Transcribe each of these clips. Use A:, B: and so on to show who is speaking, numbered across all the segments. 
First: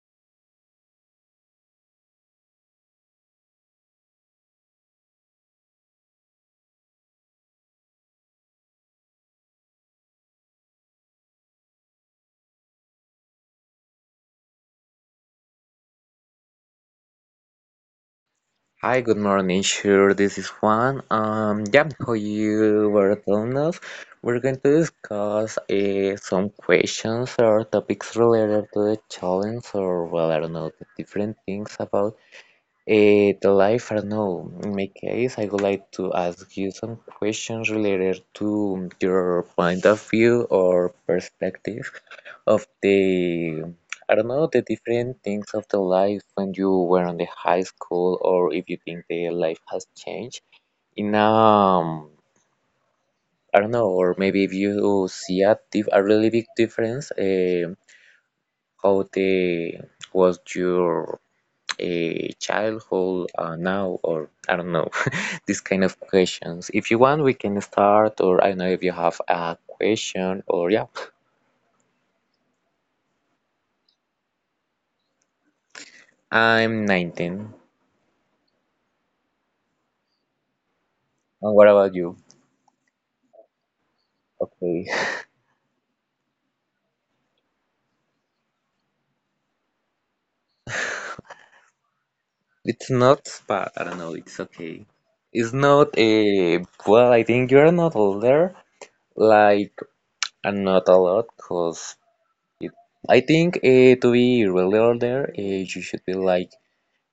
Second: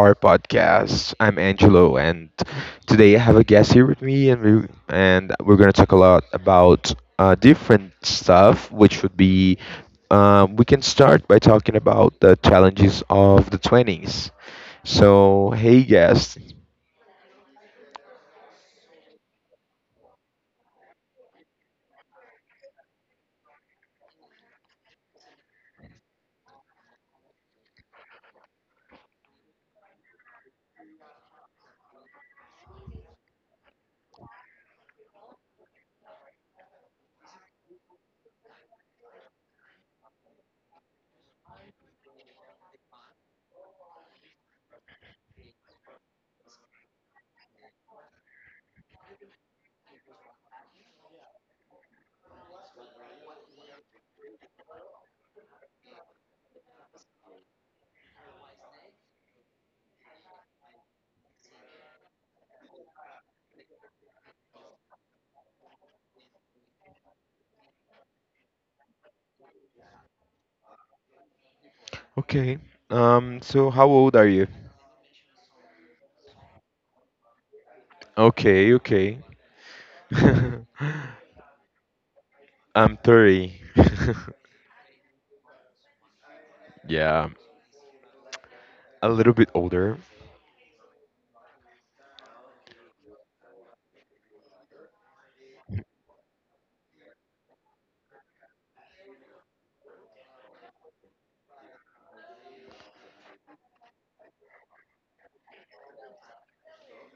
A: our podcast. I'm Angelo, and today I have a guest here with me, and we're gonna talk a lot about different stuff, which would be we can start by talking about the challenges of the twenties. So, hey, guest.
B: Hi, good morning. Sure, this is Juan. Yeah, how you were telling us, we're going to discuss some questions or topics related to the challenge, or well, I don't know, the different things about the life, I don't know. In my case, I would like to ask you some questions related to your point of view or perspective of the, I don't know, the different things of the life when you were in the high school, or if you think the life has changed in I don't know, or maybe if you see a, a really big difference, how the was your a childhood now or I don't know this kind of questions. If you want, we can start, or I don't know if you have a question, or yeah,
A: Okay. So, how old are you?
B: I'm 19.
A: Okay. Okay.
B: And what about you?
A: I'm 30.
B: Okay,
A: Yeah, a little bit older.
B: it's not, but I don't know, it's okay. It's not a well, I think you're not older, like, and not a lot, because I think to be really older, you should be like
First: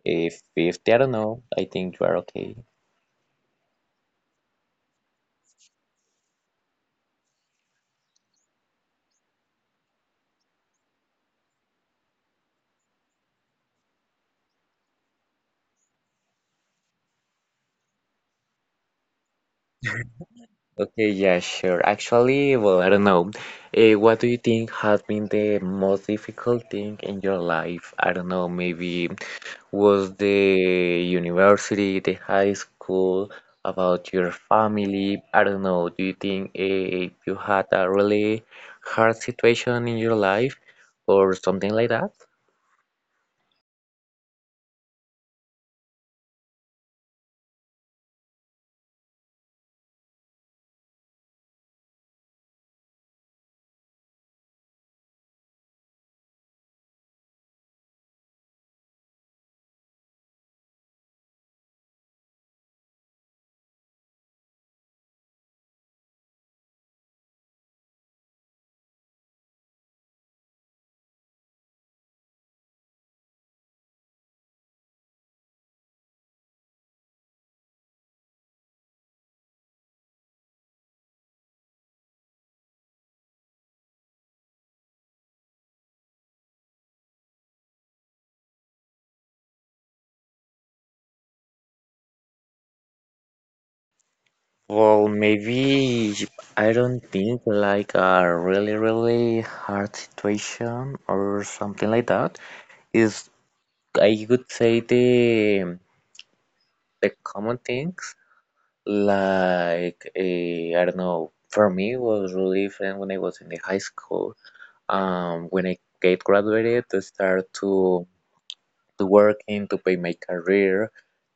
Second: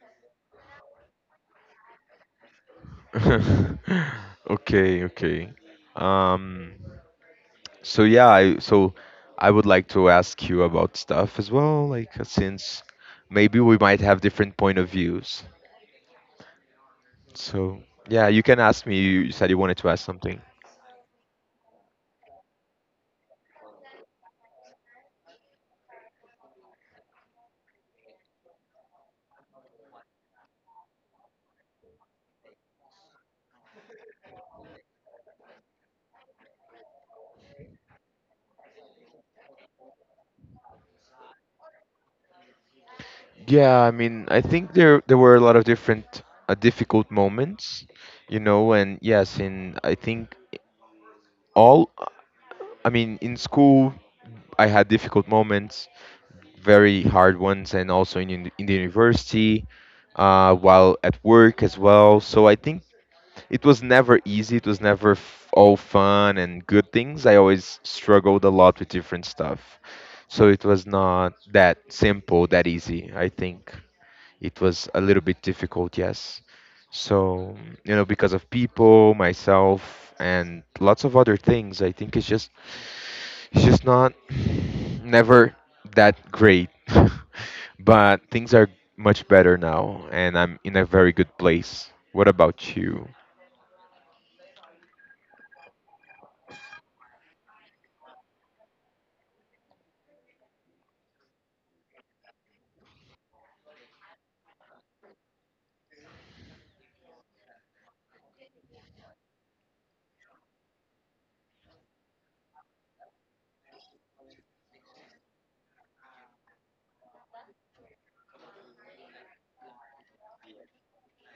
B: uh, 50. I don't know, I think you are okay.
A: Okay, okay. Um, so yeah, I would like to ask you about stuff as well, like since maybe we might have different point of views. So yeah, you can ask me. You said you wanted to ask something.
B: Okay, yeah, sure. Actually, well, I don't know. What do you think has been the most difficult thing in your life? I don't know, maybe was the university, the high school, about your family? I don't know. Do you think you had a really hard situation in your life or something like that?
A: Yeah, I mean, I think there were a lot of different difficult moments, you know, and yes, in I think all, I mean, in school I had difficult moments, very hard ones, and also in the university, while at work as well. So I think it was never easy. It was never all fun and good things. I always struggled a lot with different stuff. So it was not that simple, that easy. I think it was a little bit difficult, yes. So, you know, because of people, myself, and lots of other things, I think it's just She's not never that great, but things are much better now, and I'm in a very good place. What about you?
B: Well, maybe I don't think like a really, really hard situation or something like that. Is I could say the common things like I don't know. For me, it was really different when I was in the high school. When I get graduated, to start to working to pay my career,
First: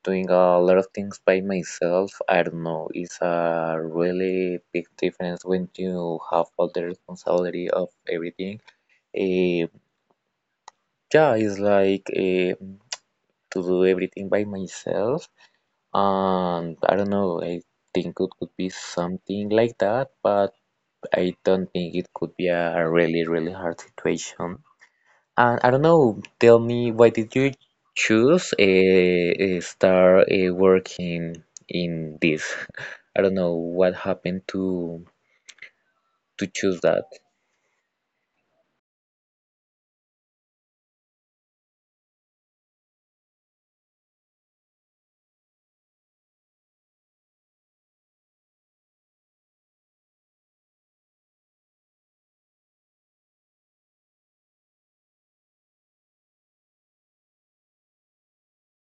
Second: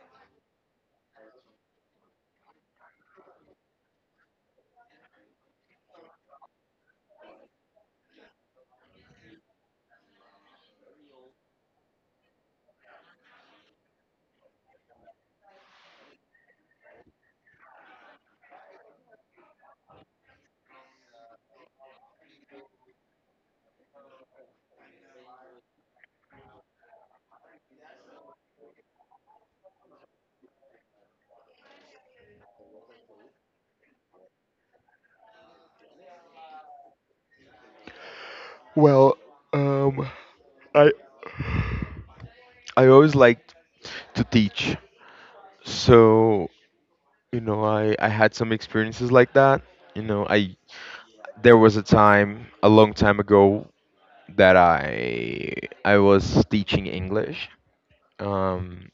B: doing a lot of things by myself. I don't know. It's a really big difference when you have all the responsibility of everything. Eh, yeah, it's like to do everything by myself. And I don't know. I think it could be something like that, but I don't think it could be a really, really hard situation. And I don't know. Tell me, why did you choose a, start working in this? I don't know what happened to choose that.
A: Well, um, I I always liked to teach. So, you know, I had some experiences like that. You know, I there was a time a long time ago that I was teaching English. Um,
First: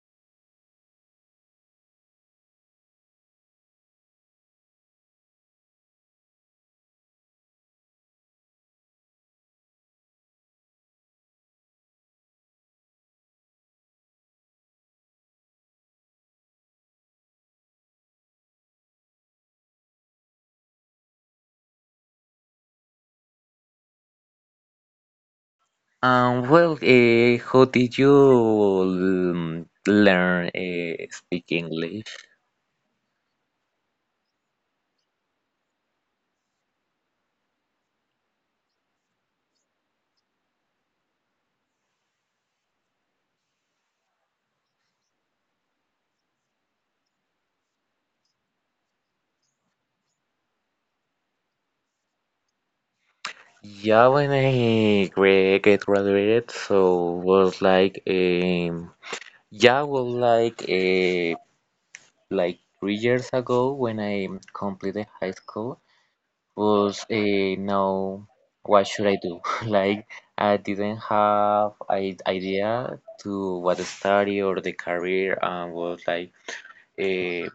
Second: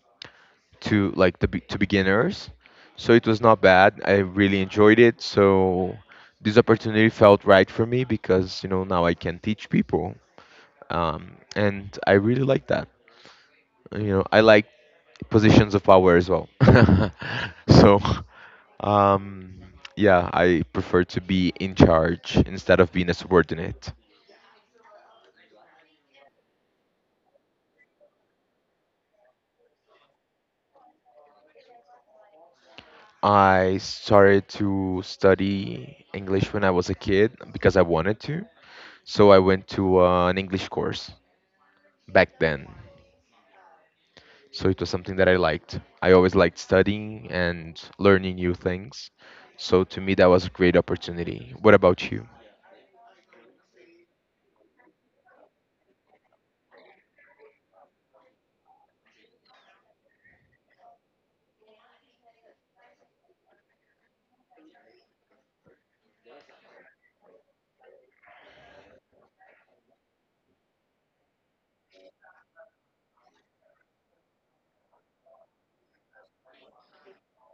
A: to like to beginners. So it was not bad. I really enjoyed it. So this opportunity felt right for me because you know now I can teach people, and I really like that. You know, I like positions of power as well. so um, yeah, I prefer to be in charge instead of being a subordinate.
B: Well, how did you learn speak English?
A: I started to study English when I was a kid because I wanted to. So I went to an English course back then. So it was something that I liked. I always liked studying and learning new things. So to me, that was a great opportunity. What about you?
B: Yeah, when I get graduated, so was like yeah, was like 3 years ago when I completed high school was now what should I do? Like I didn't have an idea to what to study or the career and was like uh,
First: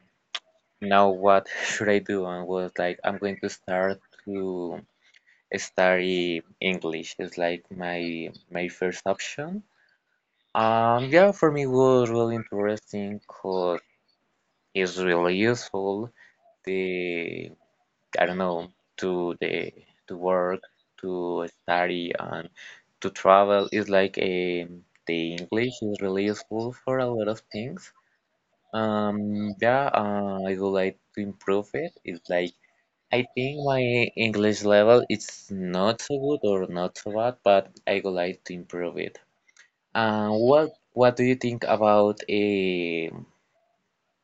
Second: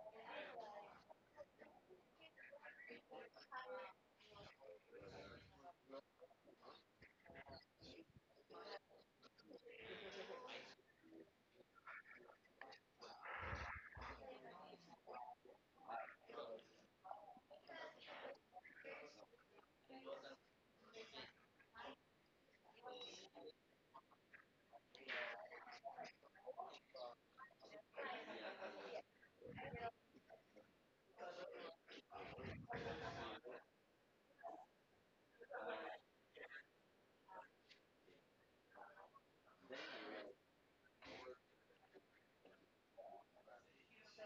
B: now what should I do? And was like I'm going to start to study English. It's like my first option. Yeah, for me it was really interesting because it's really useful. The I don't know to the to work, to study, and to travel. It's like a the English is really useful for a lot of things. Yeah, I would like to improve it. It's like I think my English level is not so good or not so bad, but I would like to improve it. What do you think about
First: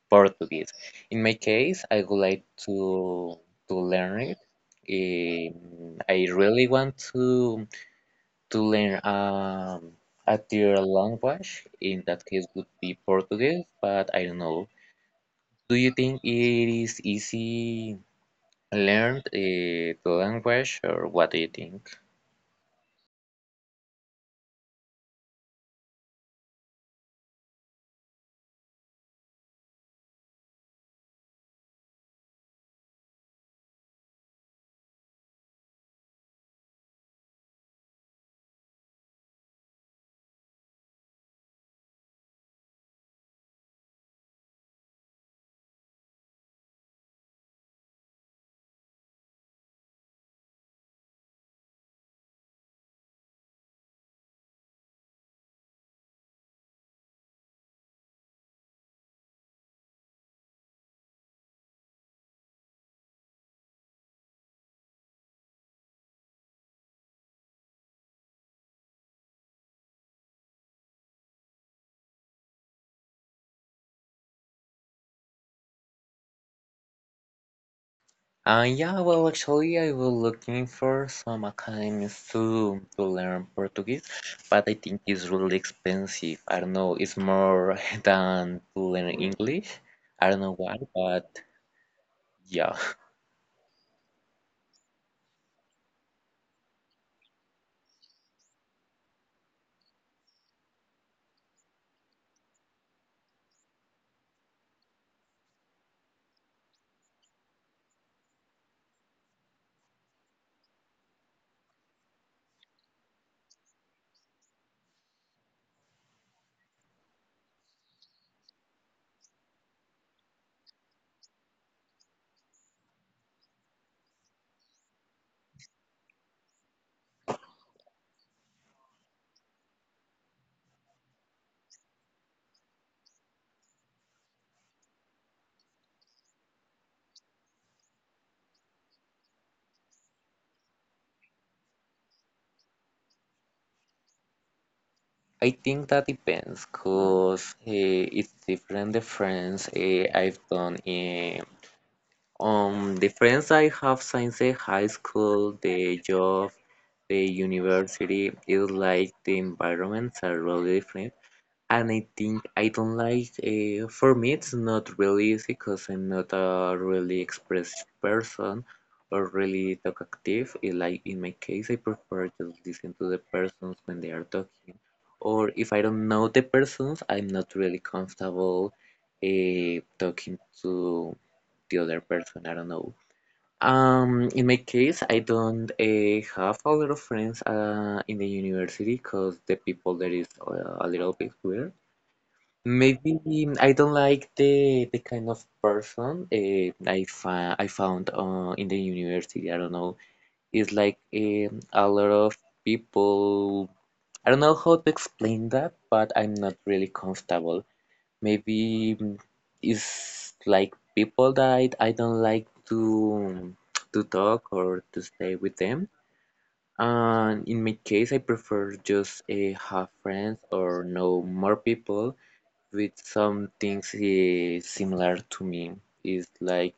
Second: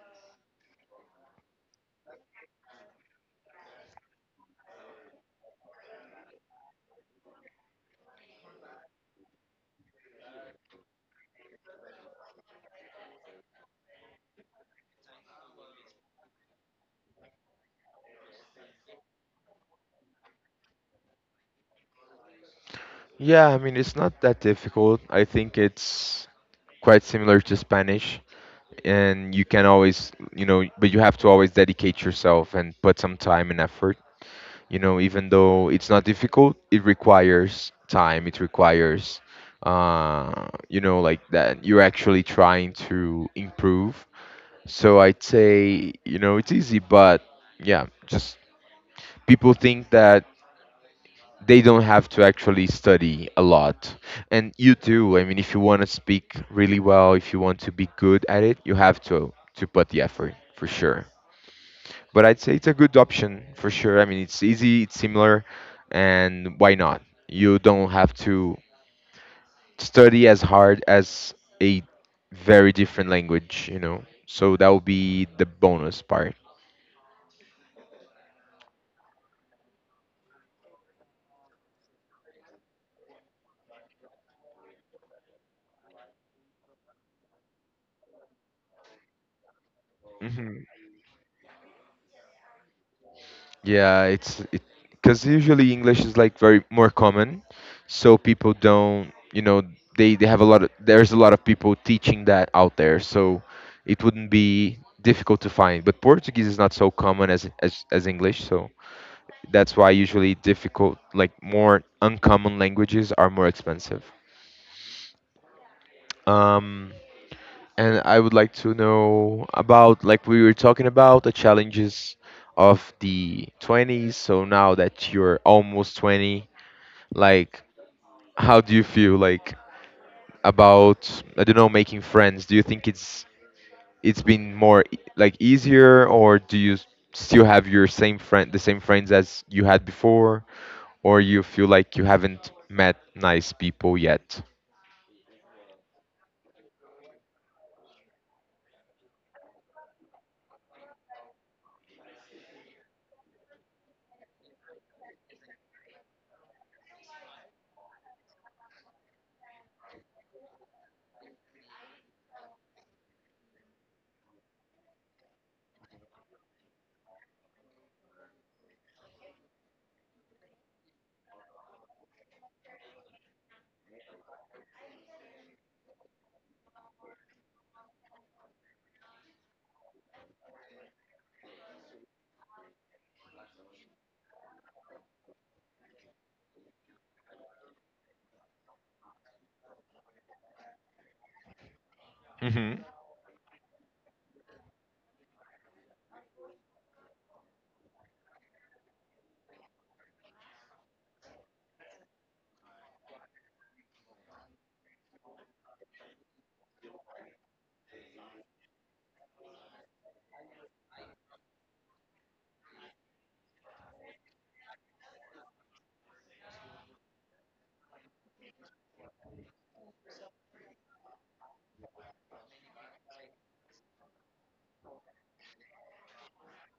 B: Portuguese? In my case, I would like to to learn it. I really want to learn a third language. In that case, would be Portuguese, but I don't know. Do you think it is easy learned the language or what do you think?
A: Yeah, I mean, it's not that difficult. I think it's quite similar to Spanish, and you can always, you know, but you have to always dedicate yourself and put some time and effort. You know, even though it's not difficult, it requires time, it requires, you know, like that you're actually trying to improve. So I'd say, you know, it's easy, but yeah, just people think that they don't have to actually study a lot. And you do. I mean, if you want to speak really well, if you want to be good at it, you have to put the effort for sure. But I'd say it's a good option for sure. I mean, it's easy, it's similar, and why not? You don't have to study as hard as a very different language, you know. So that would be the bonus part.
B: Yeah, well, actually, I was looking for some academies to learn Portuguese, but I think it's really expensive. I don't know, it's more than to learn English. I don't know
A: Mhm.
B: why, but yeah,
A: Yeah, it's it because usually English is like very more common, so people don't, you know, they have a lot of there's a lot of people teaching that out there, so it wouldn't be difficult to find. But Portuguese is not so common as English, so that's why usually difficult like more uncommon languages are more expensive. Um, and I would like to know about, like, we were talking about the challenges of the 20s. So now that you're almost 20, like, how do you feel like about, I don't know, making friends? Do you think it's been more like easier, or do you still have your same friend the same friends as you had before, or you feel like you haven't met nice people yet?
B: I think that depends because it's different. The friends I've done, the friends I have since the high school, the job, The university is like the environments are really different, and I think I don't like. For me, it's not really easy because I'm not a really expressive person or really talkative. It, like in my case, I prefer just listen to the persons when they are talking, or if I don't know the persons, I'm not really comfortable talking to the other person. I don't know. In my case, I don't have a lot of friends in the university because the people there is a little bit weird. Maybe I don't like the kind of person I fa I found in the university. I don't know. It's like a lot of people. I don't know how to explain that, but I'm not really comfortable maybe it's like people that I don't like to talk or to stay with them. And in my case, I prefer just have friends or know more people with some things similar to me. It's like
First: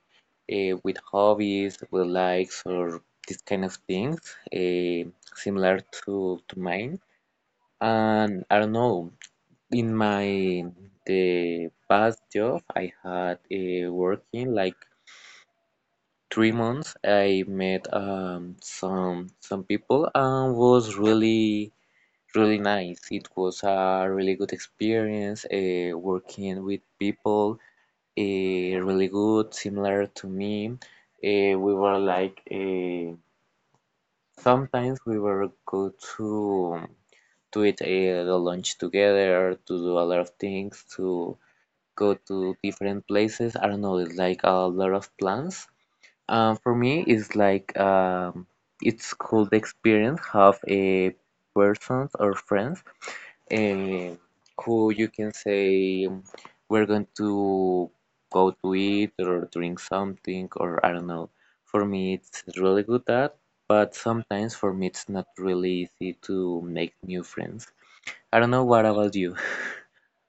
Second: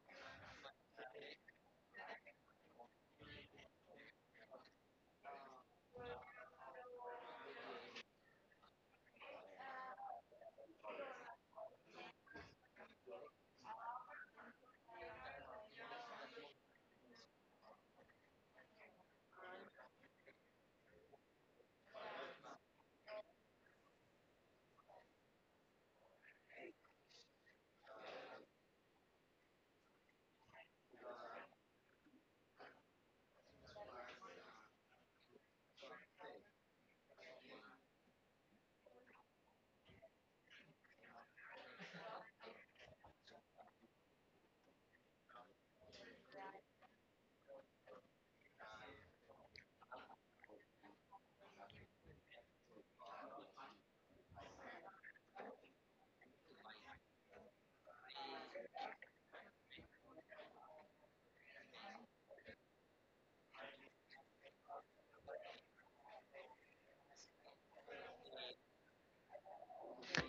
B: with hobbies, with likes, or these kind of things, uh, similar to mine. And I don't know, in my the past job I had working like 3 months I met some people and was really really nice. It was a really good experience working with people uh, really good similar to me. We were like sometimes we were go to eat the lunch together to do a lot of things to go to different places. I don't know, it's like a lot of plans. For me, it's like it's cool the experience have a persons or friends um, who you can say we're going to go to eat or drink something or I don't know. For me, it's really good that, but sometimes for me it's not really easy to make new friends. I don't know what about you.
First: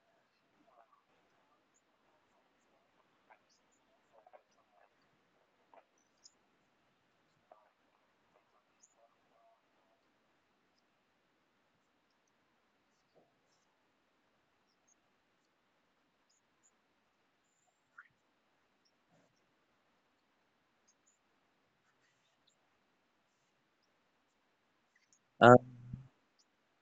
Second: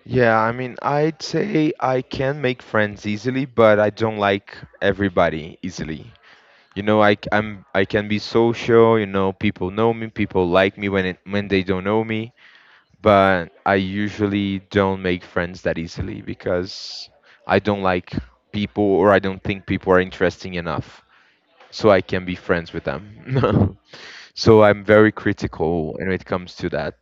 A: Yeah, I mean, I'd say I can make friends easily, but I don't like everybody easily. You know, I can be social, you know, people know me, people like me when when they don't know me, but I usually don't make friends that easily because I don't like people, or I don't think people are interesting enough so I can be friends with them. So I'm very critical when it comes to that.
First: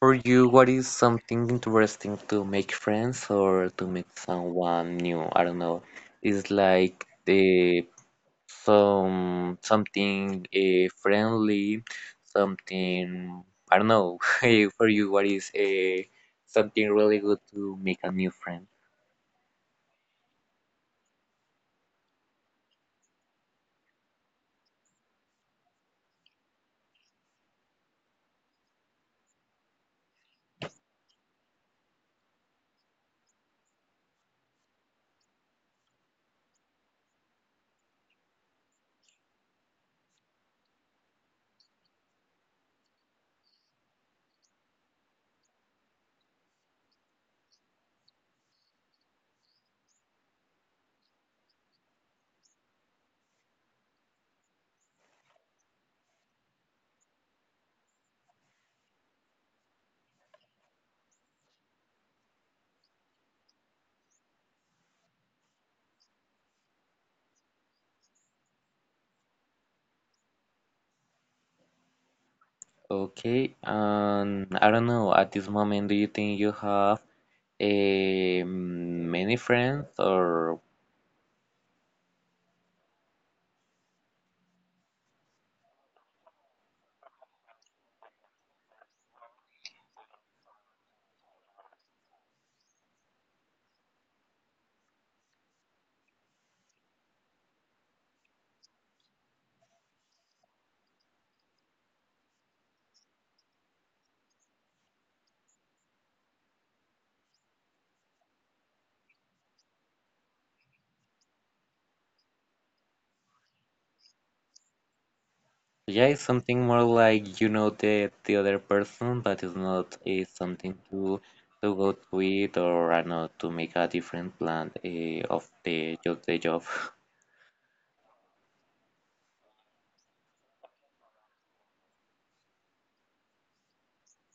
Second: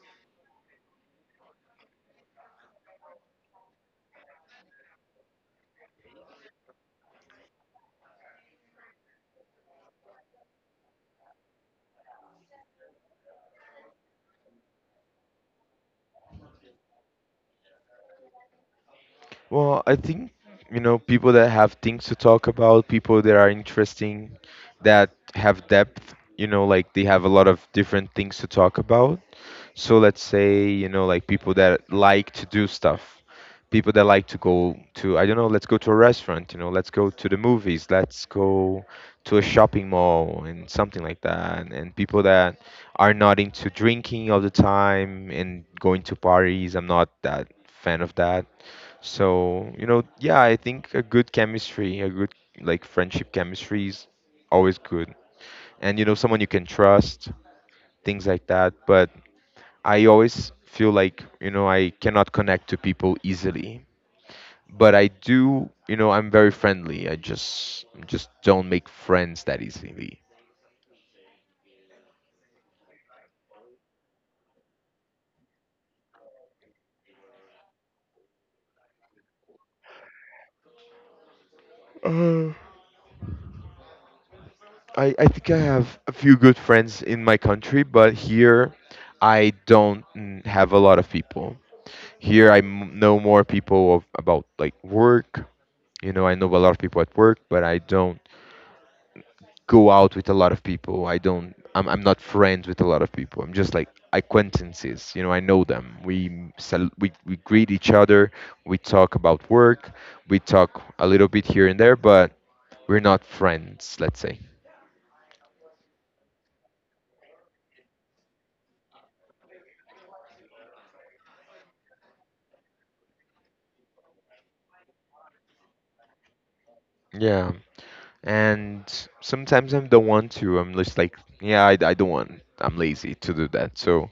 B: For you, what is something interesting to make friends or to meet someone new? I don't know. It's like the some something friendly, something I don't know. For you, what is something really good to make a new friend?
A: Well, I think, you know, people that have things to talk about, people that are interesting, that have depth, you know, like they have a lot of different things to talk about. So let's say, you know, like people that like to do stuff, people that like to go to, I don't know, let's go to a restaurant, you know, let's go to the movies, let's go to a shopping mall and something like that. And people that are not into drinking all the time and going to parties, I'm not that fan of that, so, you know, yeah, I think a good chemistry, a good like friendship chemistry is always good. And you know, someone you can trust, things like that. But I always feel like, you know, I cannot connect to people easily. But I do, you know, I'm very friendly. I just don't make friends that easily.
B: Okay, and I don't know, at this moment, do you think you have many friends or
A: Uh, I think I have a few good friends in my country, but here I don't mm, have a lot of people. Here I know more people of, about like work. You know, I know a lot of people at work, but I don't go out with a lot of people. I don't. I'm not friends with a lot of people. I'm just like acquaintances. You know, I know them. We we greet each other. We talk about work. We talk a little bit here and there, but we're not friends. Let's say.
B: Yeah, it's something more like you know the other person, but it's not it's something to go to it or I know to make a different plan of the job the job.
A: Yeah. And sometimes I don't want to. I'm just like, yeah, I don't want. I'm lazy to do that. So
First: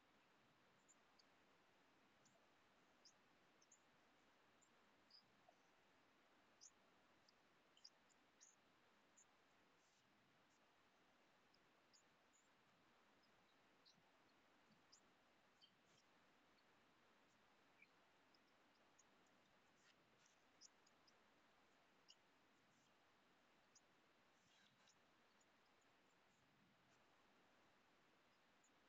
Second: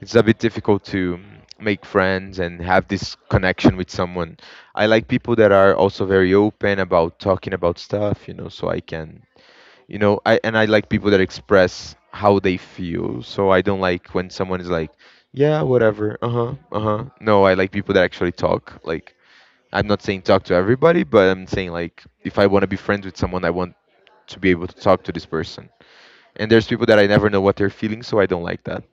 A: it's a bit difficult to make friends and have this connection with someone. I like people that are also very open about talking about stuff, you know, so I can, you know, I like people that express how they feel. So I don't like when someone is like, yeah, whatever, uh-huh, uh-huh. No, I like people that actually talk. Like, I'm not saying talk to everybody, but I'm saying like if I want to be friends with someone, I want to be able to talk to this person. And there's people that I never know what they're feeling, so I don't like that.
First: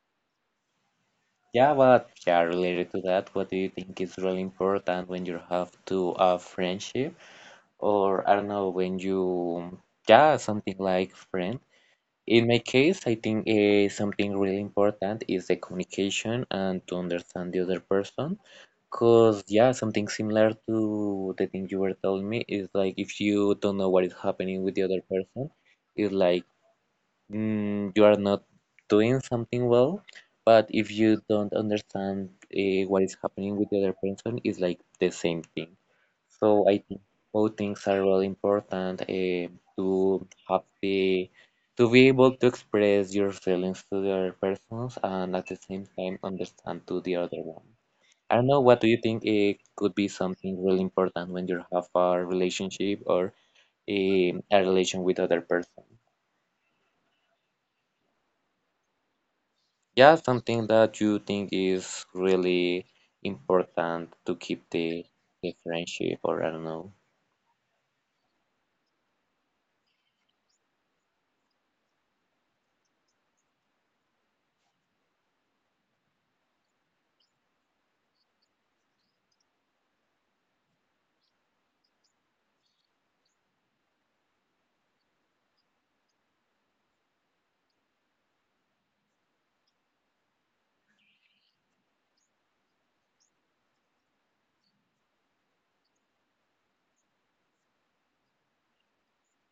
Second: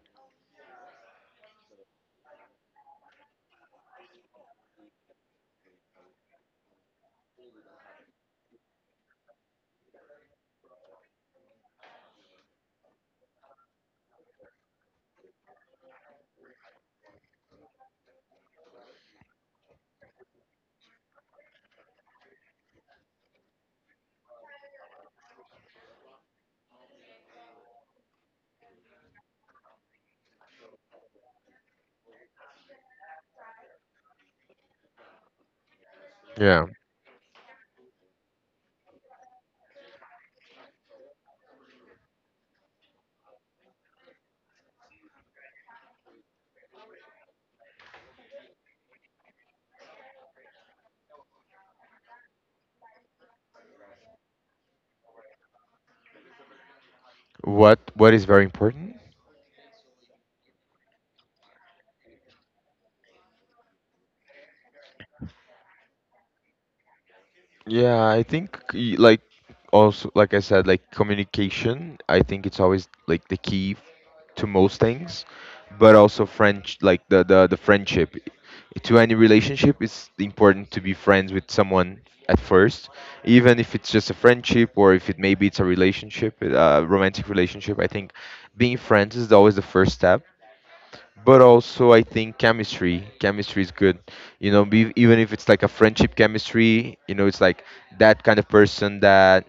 B: Yeah, but yeah, related to that, what do you think is really important when you have to a friendship or I don't know when you yeah something like friend. In my case, I think something really important is the communication and to understand the other person. Cause yeah, something similar to the thing you were telling me is like if you don't know what is happening with the other person, it's like you are not doing something well. But if you don't understand what is happening with the other person, it's like the same thing. So I think both things are really important to have the to be able to express your feelings to the other persons and at the same time understand to the other one. I don't know, what do you think it could be something really important when you have a relationship or a relation with other person?
A: What is very important?
B: Yeah, something that you think is really important to keep the friendship or I don't know.
A: Yeah, I think like, also like I said, like communication, I think it's always like the key to most things, but also French like the friendship, to any relationship it's important to be friends with someone at first, even if it's just a friendship, or if it maybe it's a relationship, a romantic relationship, I think being friends is always the first step. But also I think chemistry. Chemistry is good. You know, even if it's like a friendship chemistry, you know, it's like that kind of person that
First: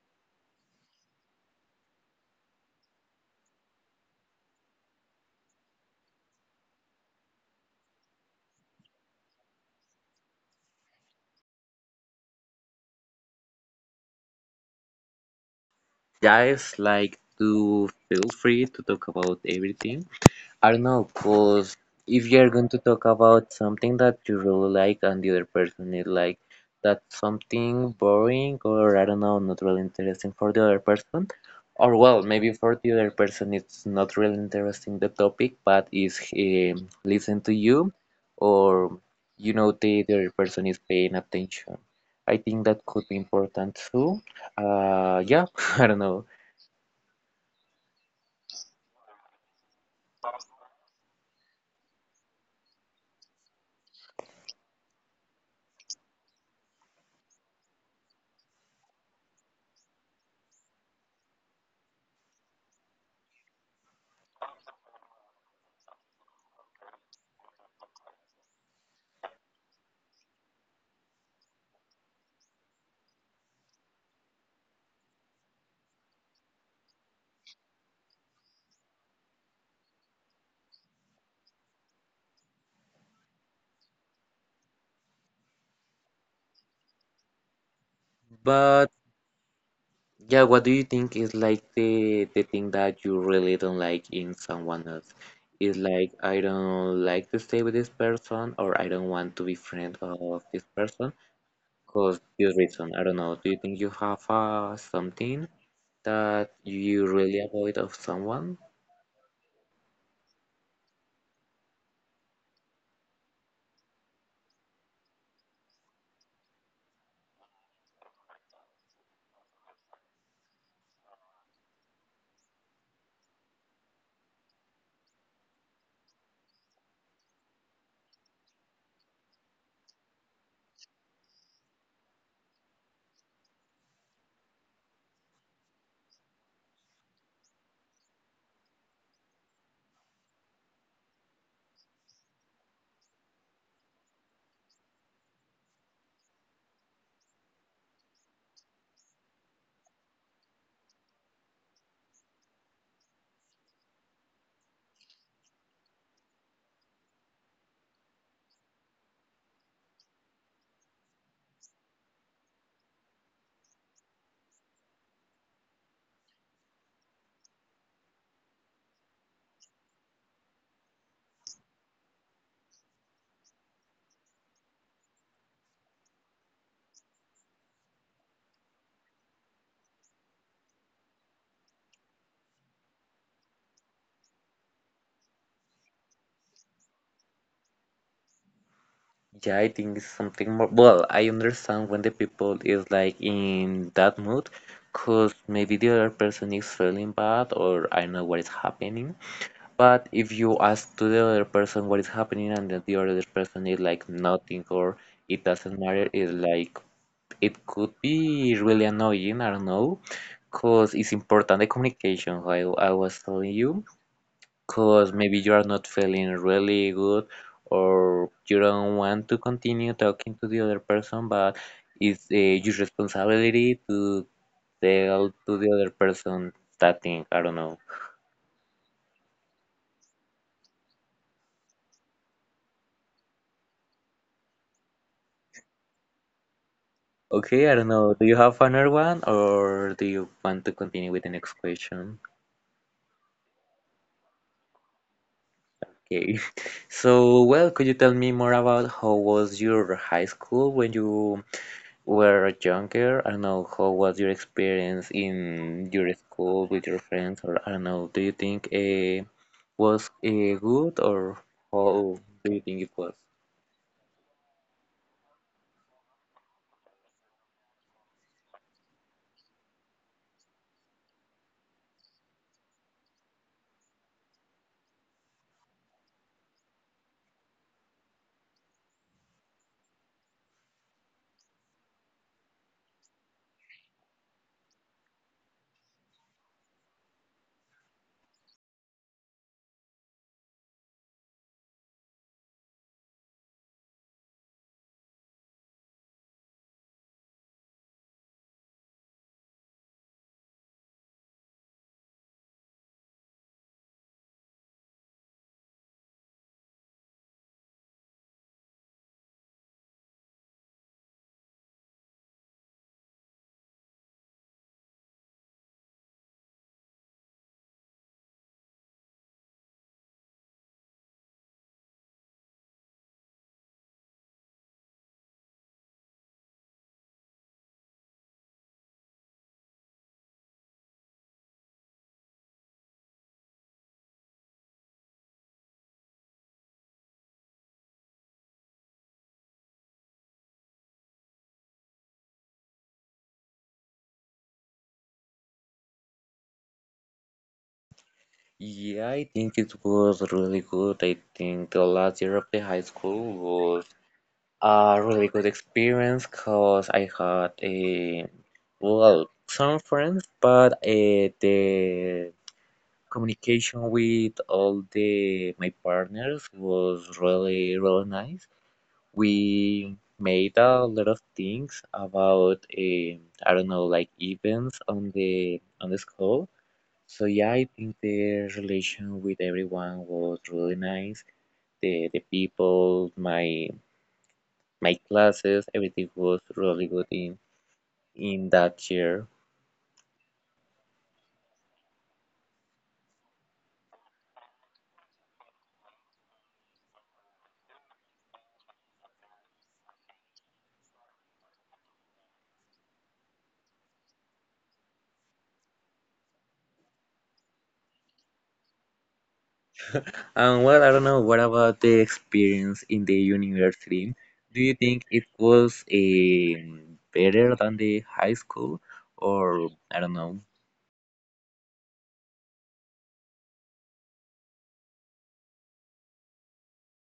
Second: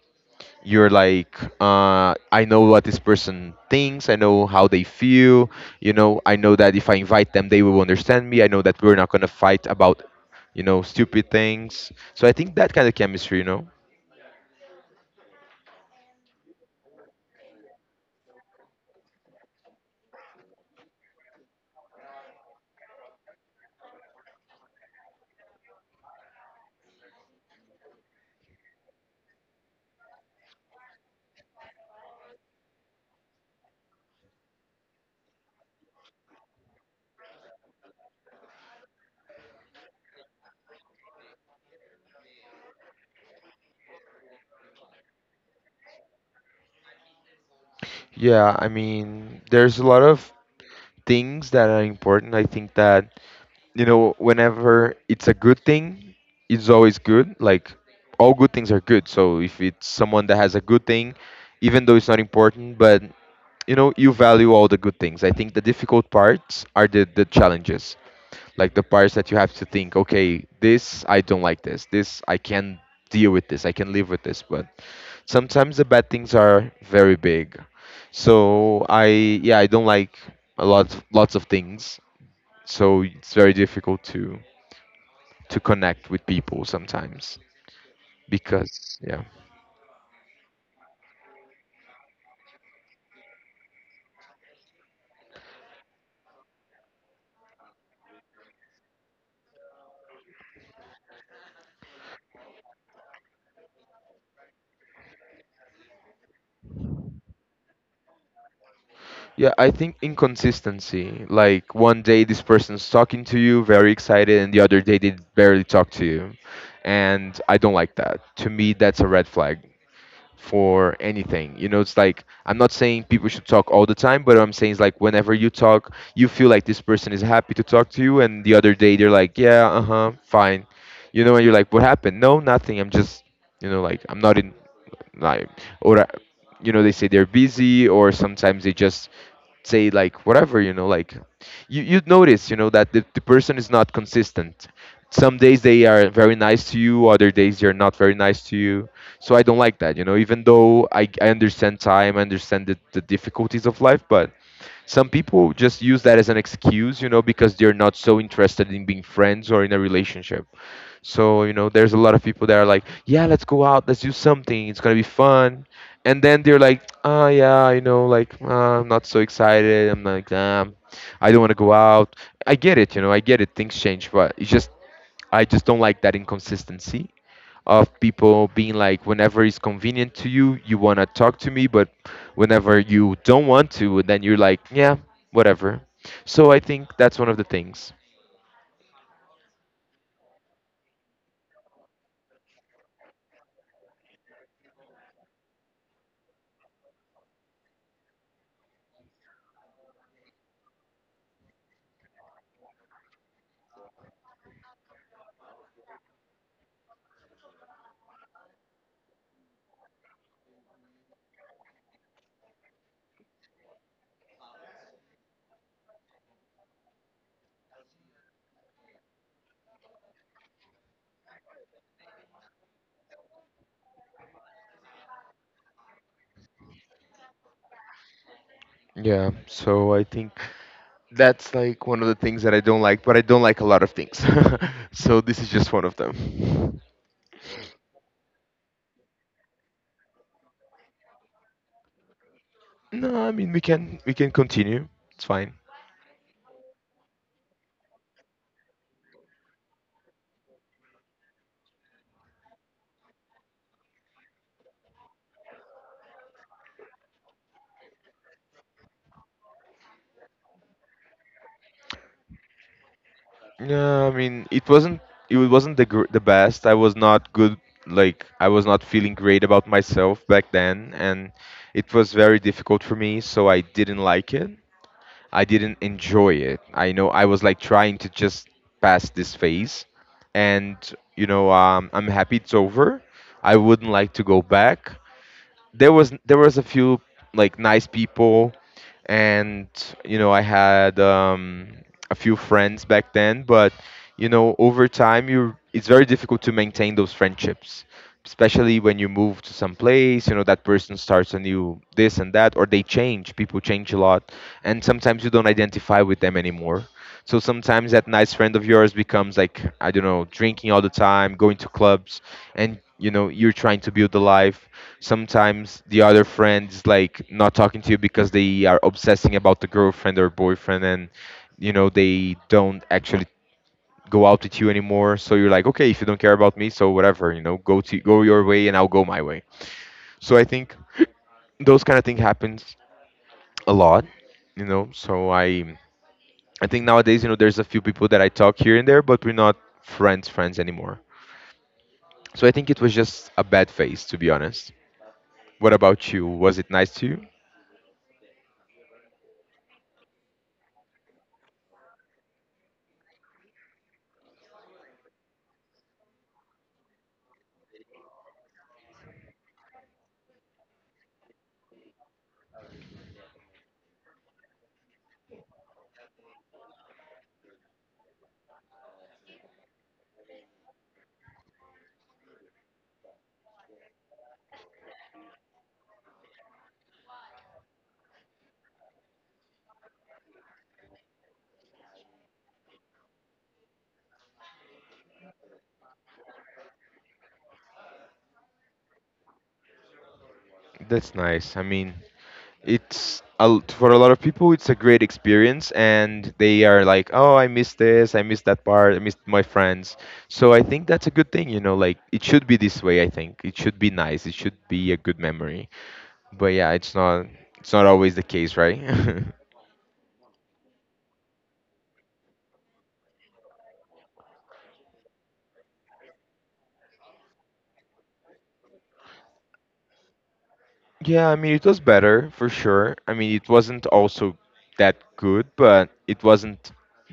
A: you're like, I know what this person thinks. I know how they feel. You know, I know that if I invite them, they will understand me. I know that we're not gonna fight about, you know, stupid things. So I think that kind of chemistry, you know.
B: Guys, like to feel free to talk about everything. I don't know, cause if you're going to talk about something that you really like and the other person is like that's something boring or I don't know, not really interesting for the other person. Or well, maybe for the other person it's not really interesting the topic, but is listen to you or you know the other person is paying attention. I think that could be important too. Yeah, I don't know.
A: Yeah, I mean, there's a lot of things that are important. I think that, you know, whenever it's a good thing, it's always good. Like all good things are good. So if it's someone that has a good thing, even though it's not important, but you know, you value all the good things. I think the difficult parts are the challenges, like the parts that you have to think, okay, this I don't like this. I can deal with this. I can live with this. But sometimes the bad things are very big. So I yeah, I don't like a lot lots of things. So it's very difficult to connect with people sometimes
B: But
A: because,
B: yeah, what do you think is like the thing that you really don't like in someone else? Is like I don't like to stay with this person or I don't want to be friend of this person because this reason. I don't know. Do you think you have something that you really avoid of someone?
A: yeah, I think inconsistency. Like one day this person's talking to you very excited, and the other day they barely talk to you, and I don't like that. To me, that's a red flag for anything, you know. It's like I'm not saying people should talk all the time, but what I'm saying is, like, whenever you talk, you feel like this person is happy to talk to you, and the other day they're like, yeah, uh-huh, fine. You know, and you're like, what happened? No, nothing. I'm just, you know, like, I'm not in, like or you know, they say they're busy, or sometimes they just say like whatever, you know. Like you'd notice, you know, that the person is not consistent. Some days they are very nice to you, other days they're not very nice to you. So I don't like that, you know. Even though I understand time, I understand the difficulties of life, but some people just use that as an excuse, you know, because they're not so interested in being friends or in a relationship. So, you know, there's a lot of people that are like, yeah, let's go out, let's do something, it's gonna be fun. And then they're like, oh, yeah, you know, like, I'm not so excited. I'm like, I don't wanna go out. I get it, you know, I get it, things change, but it's just, I just don't like that inconsistency of people being like, whenever it's convenient to you, you wanna talk to me, but whenever you don't want to, then you're like, yeah, whatever. So I think that's one of the things.
B: Yeah, I think it's something more. Well, I understand when the people is like in that mood because maybe the other person is feeling bad or I know what is happening. But if you ask to the other person what is happening and then the other person is like nothing or it doesn't matter, it's like it could be really annoying, I don't know, because it's important the communication, like I was telling you, because maybe you are not feeling really good or you don't want to continue talking to the other person, but it's your responsibility to tell to the other person that thing, I don't know.
A: Yeah, so I think that's like one of the things that I don't like, but I don't like a lot of things. So this is just one of them.
B: Okay, I don't know. Do you have another one or do you want to continue with the next question?
A: No, I mean, we can continue. It's fine.
B: Okay. So, well, could you tell me more about how was your high school when you were younger? I don't know, how was your experience in your school with your friends or I don't know, do you think was good or how do you think it was?
A: No, I mean, it wasn't, it wasn't the the best. I was not good. Like, I was not feeling great about myself back then, and it was very difficult for me. So I didn't like it. I didn't enjoy it. I know I was like trying to just pass this phase, and you know, I'm happy it's over. I wouldn't like to go back. There was there was a few like nice people, and you know, I had, a few friends back then. But you know, over time you, it's very difficult to maintain those friendships, especially when you move to some place, you know, that person starts a new this and that, or they change, people change a lot, and sometimes you don't identify with them anymore. So sometimes that nice friend of yours becomes like, I don't know, drinking all the time, going to clubs, and you know, you're trying to build a life. Sometimes the other friend is like not talking to you because they are obsessing about the girlfriend or boyfriend, and you know, they don't actually go out with you anymore. So you're like, okay, if you don't care about me, so whatever, you know, go your way and I'll go my way. So I think those kind of thing happens a lot, you know. So I think nowadays, you know, there's a few people that I talk here and there, but we're not friends friends anymore. So I think it was just a bad phase, to be honest. What about you? Was it nice to you?
B: Yeah, I think it was really good. I think the last year of the high school a really good experience because I had a well some friends, but the communication with all the my partners was really really nice. We made a lot of things about I don't know like events on the school. So yeah, I think the relation with everyone was really nice. The people, my classes, everything was really good in that year.
A: That's nice. I mean, it's a l for a lot of people it's a great experience, and they are like, oh, I missed this, I missed that part, I missed my friends. So I think that's a good thing, you know, like it should be this way. I think it should be nice, it should be a good memory. But yeah, it's not, it's not always the case, right?
B: And well, I don't know, what about the experience in the university? Do you think it was a better than the high school, or I don't know?
A: Yeah, I mean, it was better for sure. I mean, it wasn't also that good, but it wasn't,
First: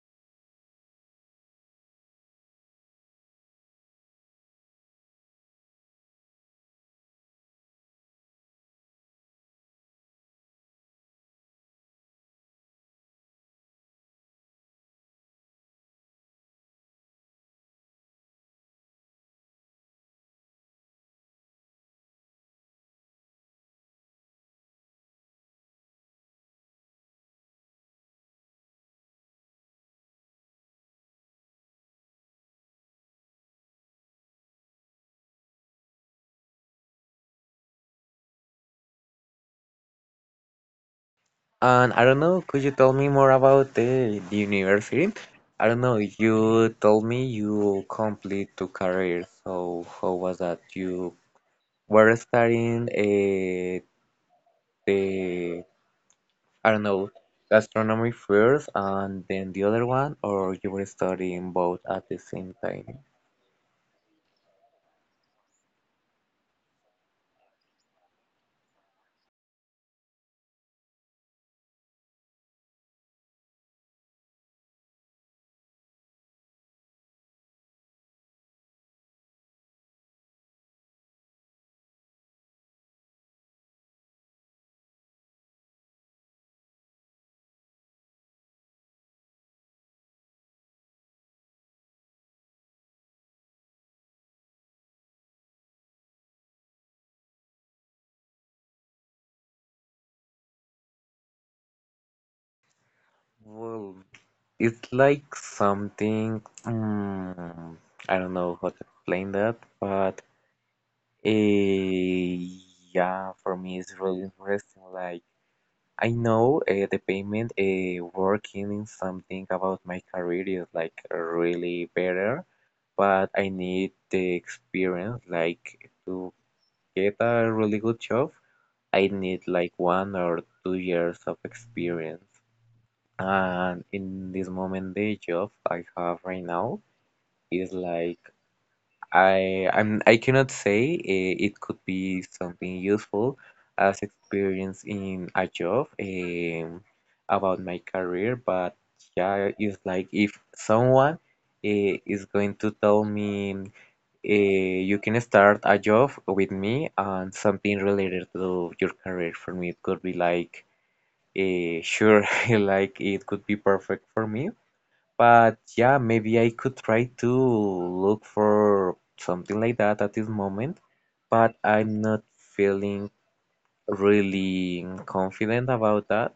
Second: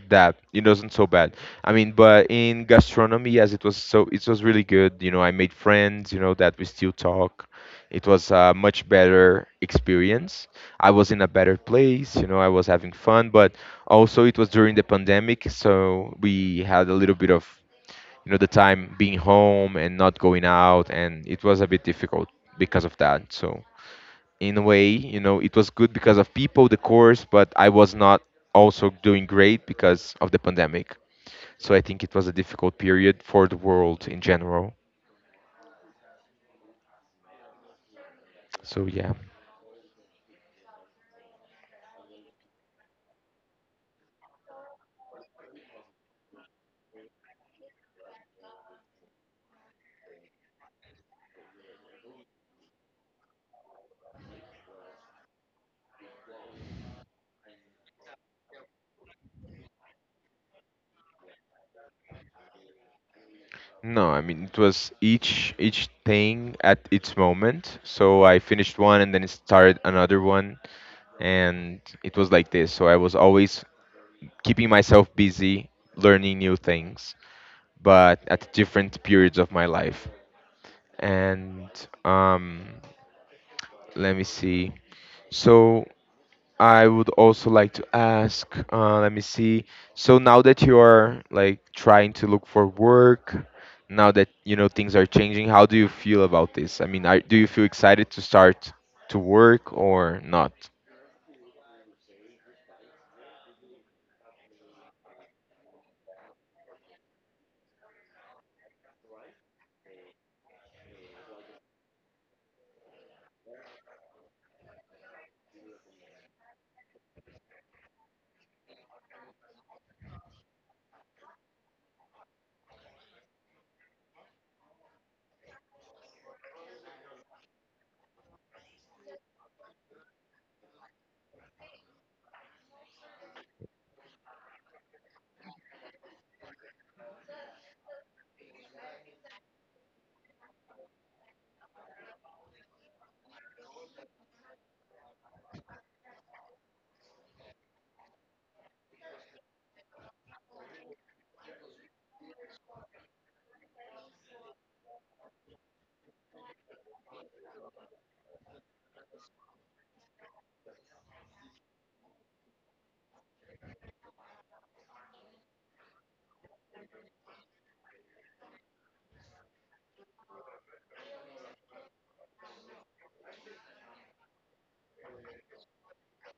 A: that it wasn't so bad. I mean, but in gastronomy, yes, it was, so it was really good. You know, I made friends, you know, that we still talk. It was a much better experience. I was in a better place, you know, I was having fun, but also it was during the pandemic, so we had a little bit of, you know, the time being home and not going out, and it was a bit difficult because of that. So in a way, you know, it was good because of people, the course, but I was not also doing great because of the pandemic. So I think it was a difficult period for the world in general. So yeah.
B: And I don't know, could you tell me more about the university? I don't know, you told me you complete two careers, so how was that? You were studying the I don't know, astronomy first and then the other one, or you were studying both at the same time?
A: No, I mean, it was each thing at its moment. So I finished one and then started another one, and it was like this. So I was always keeping myself busy, learning new things, but at different periods of my life. And um, let me see. So I would also like to ask, let me see. So now that you are like trying to look for work, now that you know things are changing, how do you feel about this? I mean, do you feel excited to start to work or not?
B: Well, it's like something, I don't know how to explain that, but eh, yeah, for me it's really interesting. Like, I know the payment working in something about my career is like really better, but I need the experience, like to get a really good job. I need like 1 or 2 years of experience. And in this moment, the job I have right now is like I cannot say it could be something useful as experience in a job about my career, but yeah, it's like if someone is going to tell me, eh, you can start a job with me and something related to your career. For me it could be like sure, like it could be perfect for me, but yeah, maybe I could try to look for something like that at this moment, but I'm not feeling really confident about that.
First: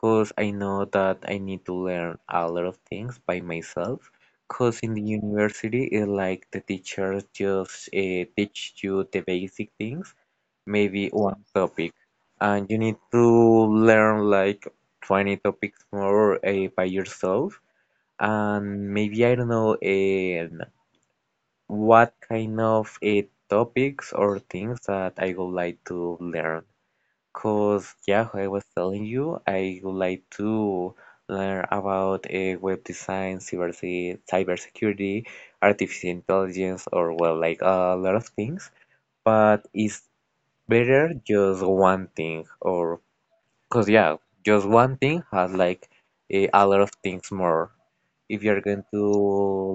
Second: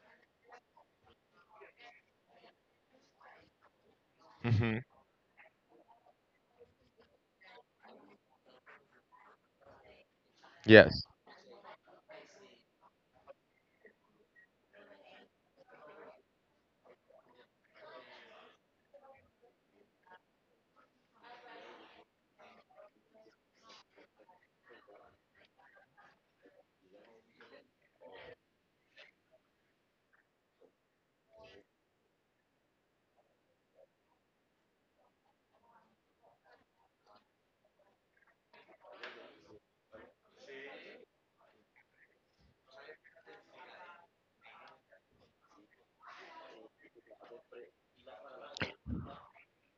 B: Cause I know that I need to learn a lot of things by myself.
A: Hmm.
B: Cause in the university, it like the teachers just teach you the basic things,
A: Yes.
B: maybe one topic, and you need to learn like 20 topics more by yourself. And maybe I don't know what kind of topics or things that I would like to learn. Cause yeah, I was telling you, I would like to learn about web design, cybersecurity, artificial intelligence, or well, like a lot of things. But it's better just one thing, or cause yeah, just one thing has like a lot of things more. If you're going to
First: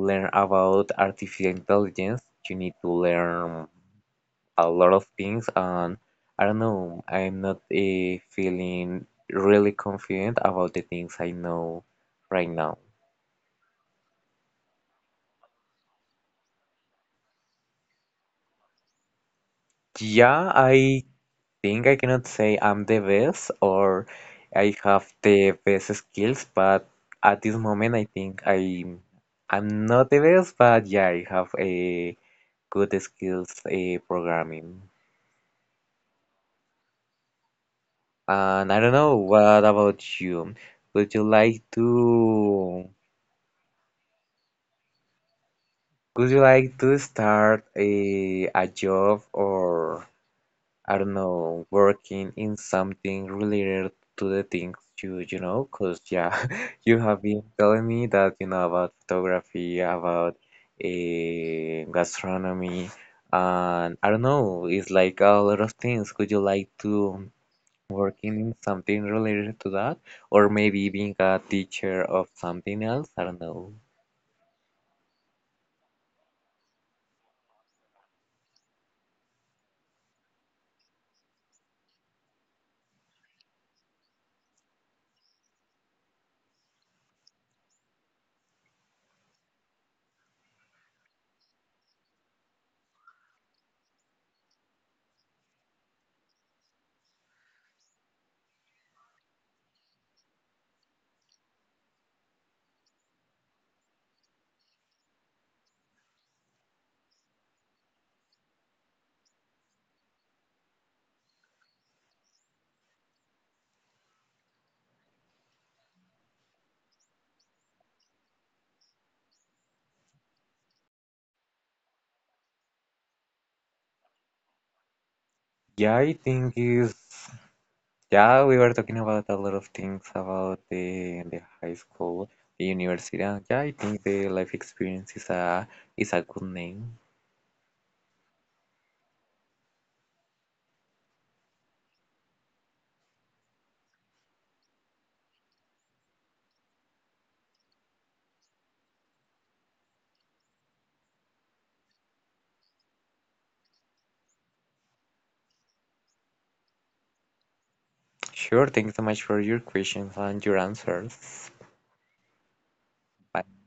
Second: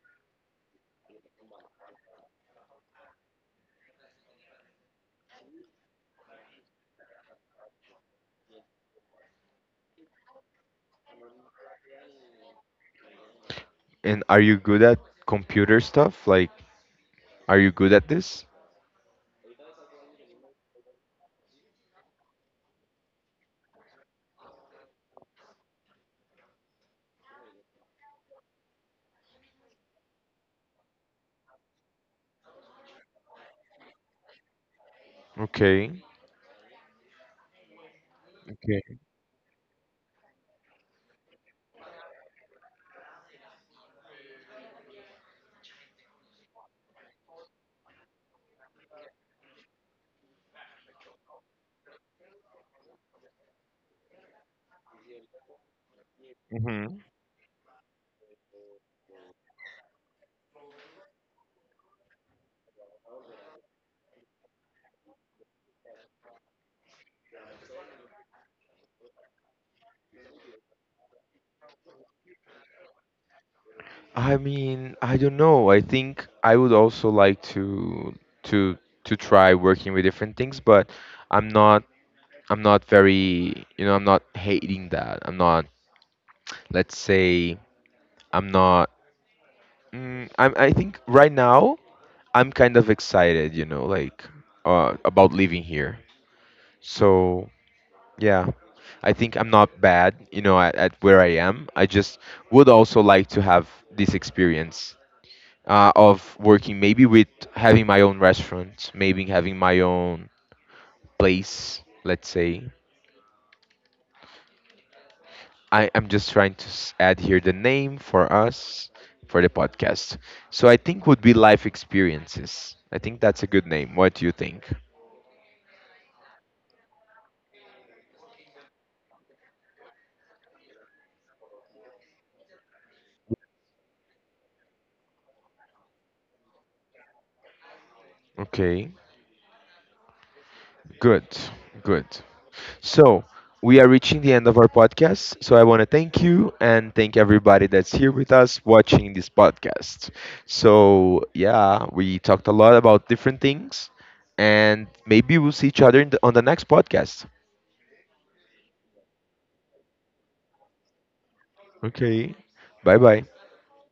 B: learn about artificial intelligence, you need to learn a lot of things, and I don't know, I'm not feeling really confident about the things I know right now.
A: And are you good at computer stuff? Like, are you good at this?
B: Yeah, I think I cannot say I'm the best or I have the best skills, but at this moment I think I'm not the best, but yeah, I have a good skills programming.
A: Okay.
B: And I don't know, what about you? Would you like to Would you like to start a job or, I don't know, working in something related to the things you know? Because, yeah,
A: Okay.
B: you have been telling me that you know about photography, about gastronomy, and I don't know, it's like a lot of things. Would you like to working in something related to that? Or maybe being a teacher of something else? I don't know.
A: I mean, I don't know. I think I would also like to to to try working with different things, but I'm not, I'm not very, you know, I'm not hating that. I'm not, let's say, I'm not mm, I'm, I think right now I'm kind of excited, you know, like, about living here. So, yeah. I think I'm not bad, you know, at where I am. I just would also like to have this experience of working, maybe with having my own restaurant, maybe having my own place, let's say. I am just trying to add here the name for us for the podcast. So I think would be life experiences. I think that's a good name. What do you think?
B: Yeah, I think is. Yeah, we were talking about a lot of things about the high school, the university, and yeah, I think the life experience is a good name.
A: Okay, good, good. So we are reaching the end of our podcast. So I want to thank you and thank everybody that's here with us watching this podcast. So yeah, we talked a lot about different things, and maybe we'll see each other in on the next podcast.
B: Sure, thanks so much for your questions and your answers.
A: Okay, bye bye.
B: Bye.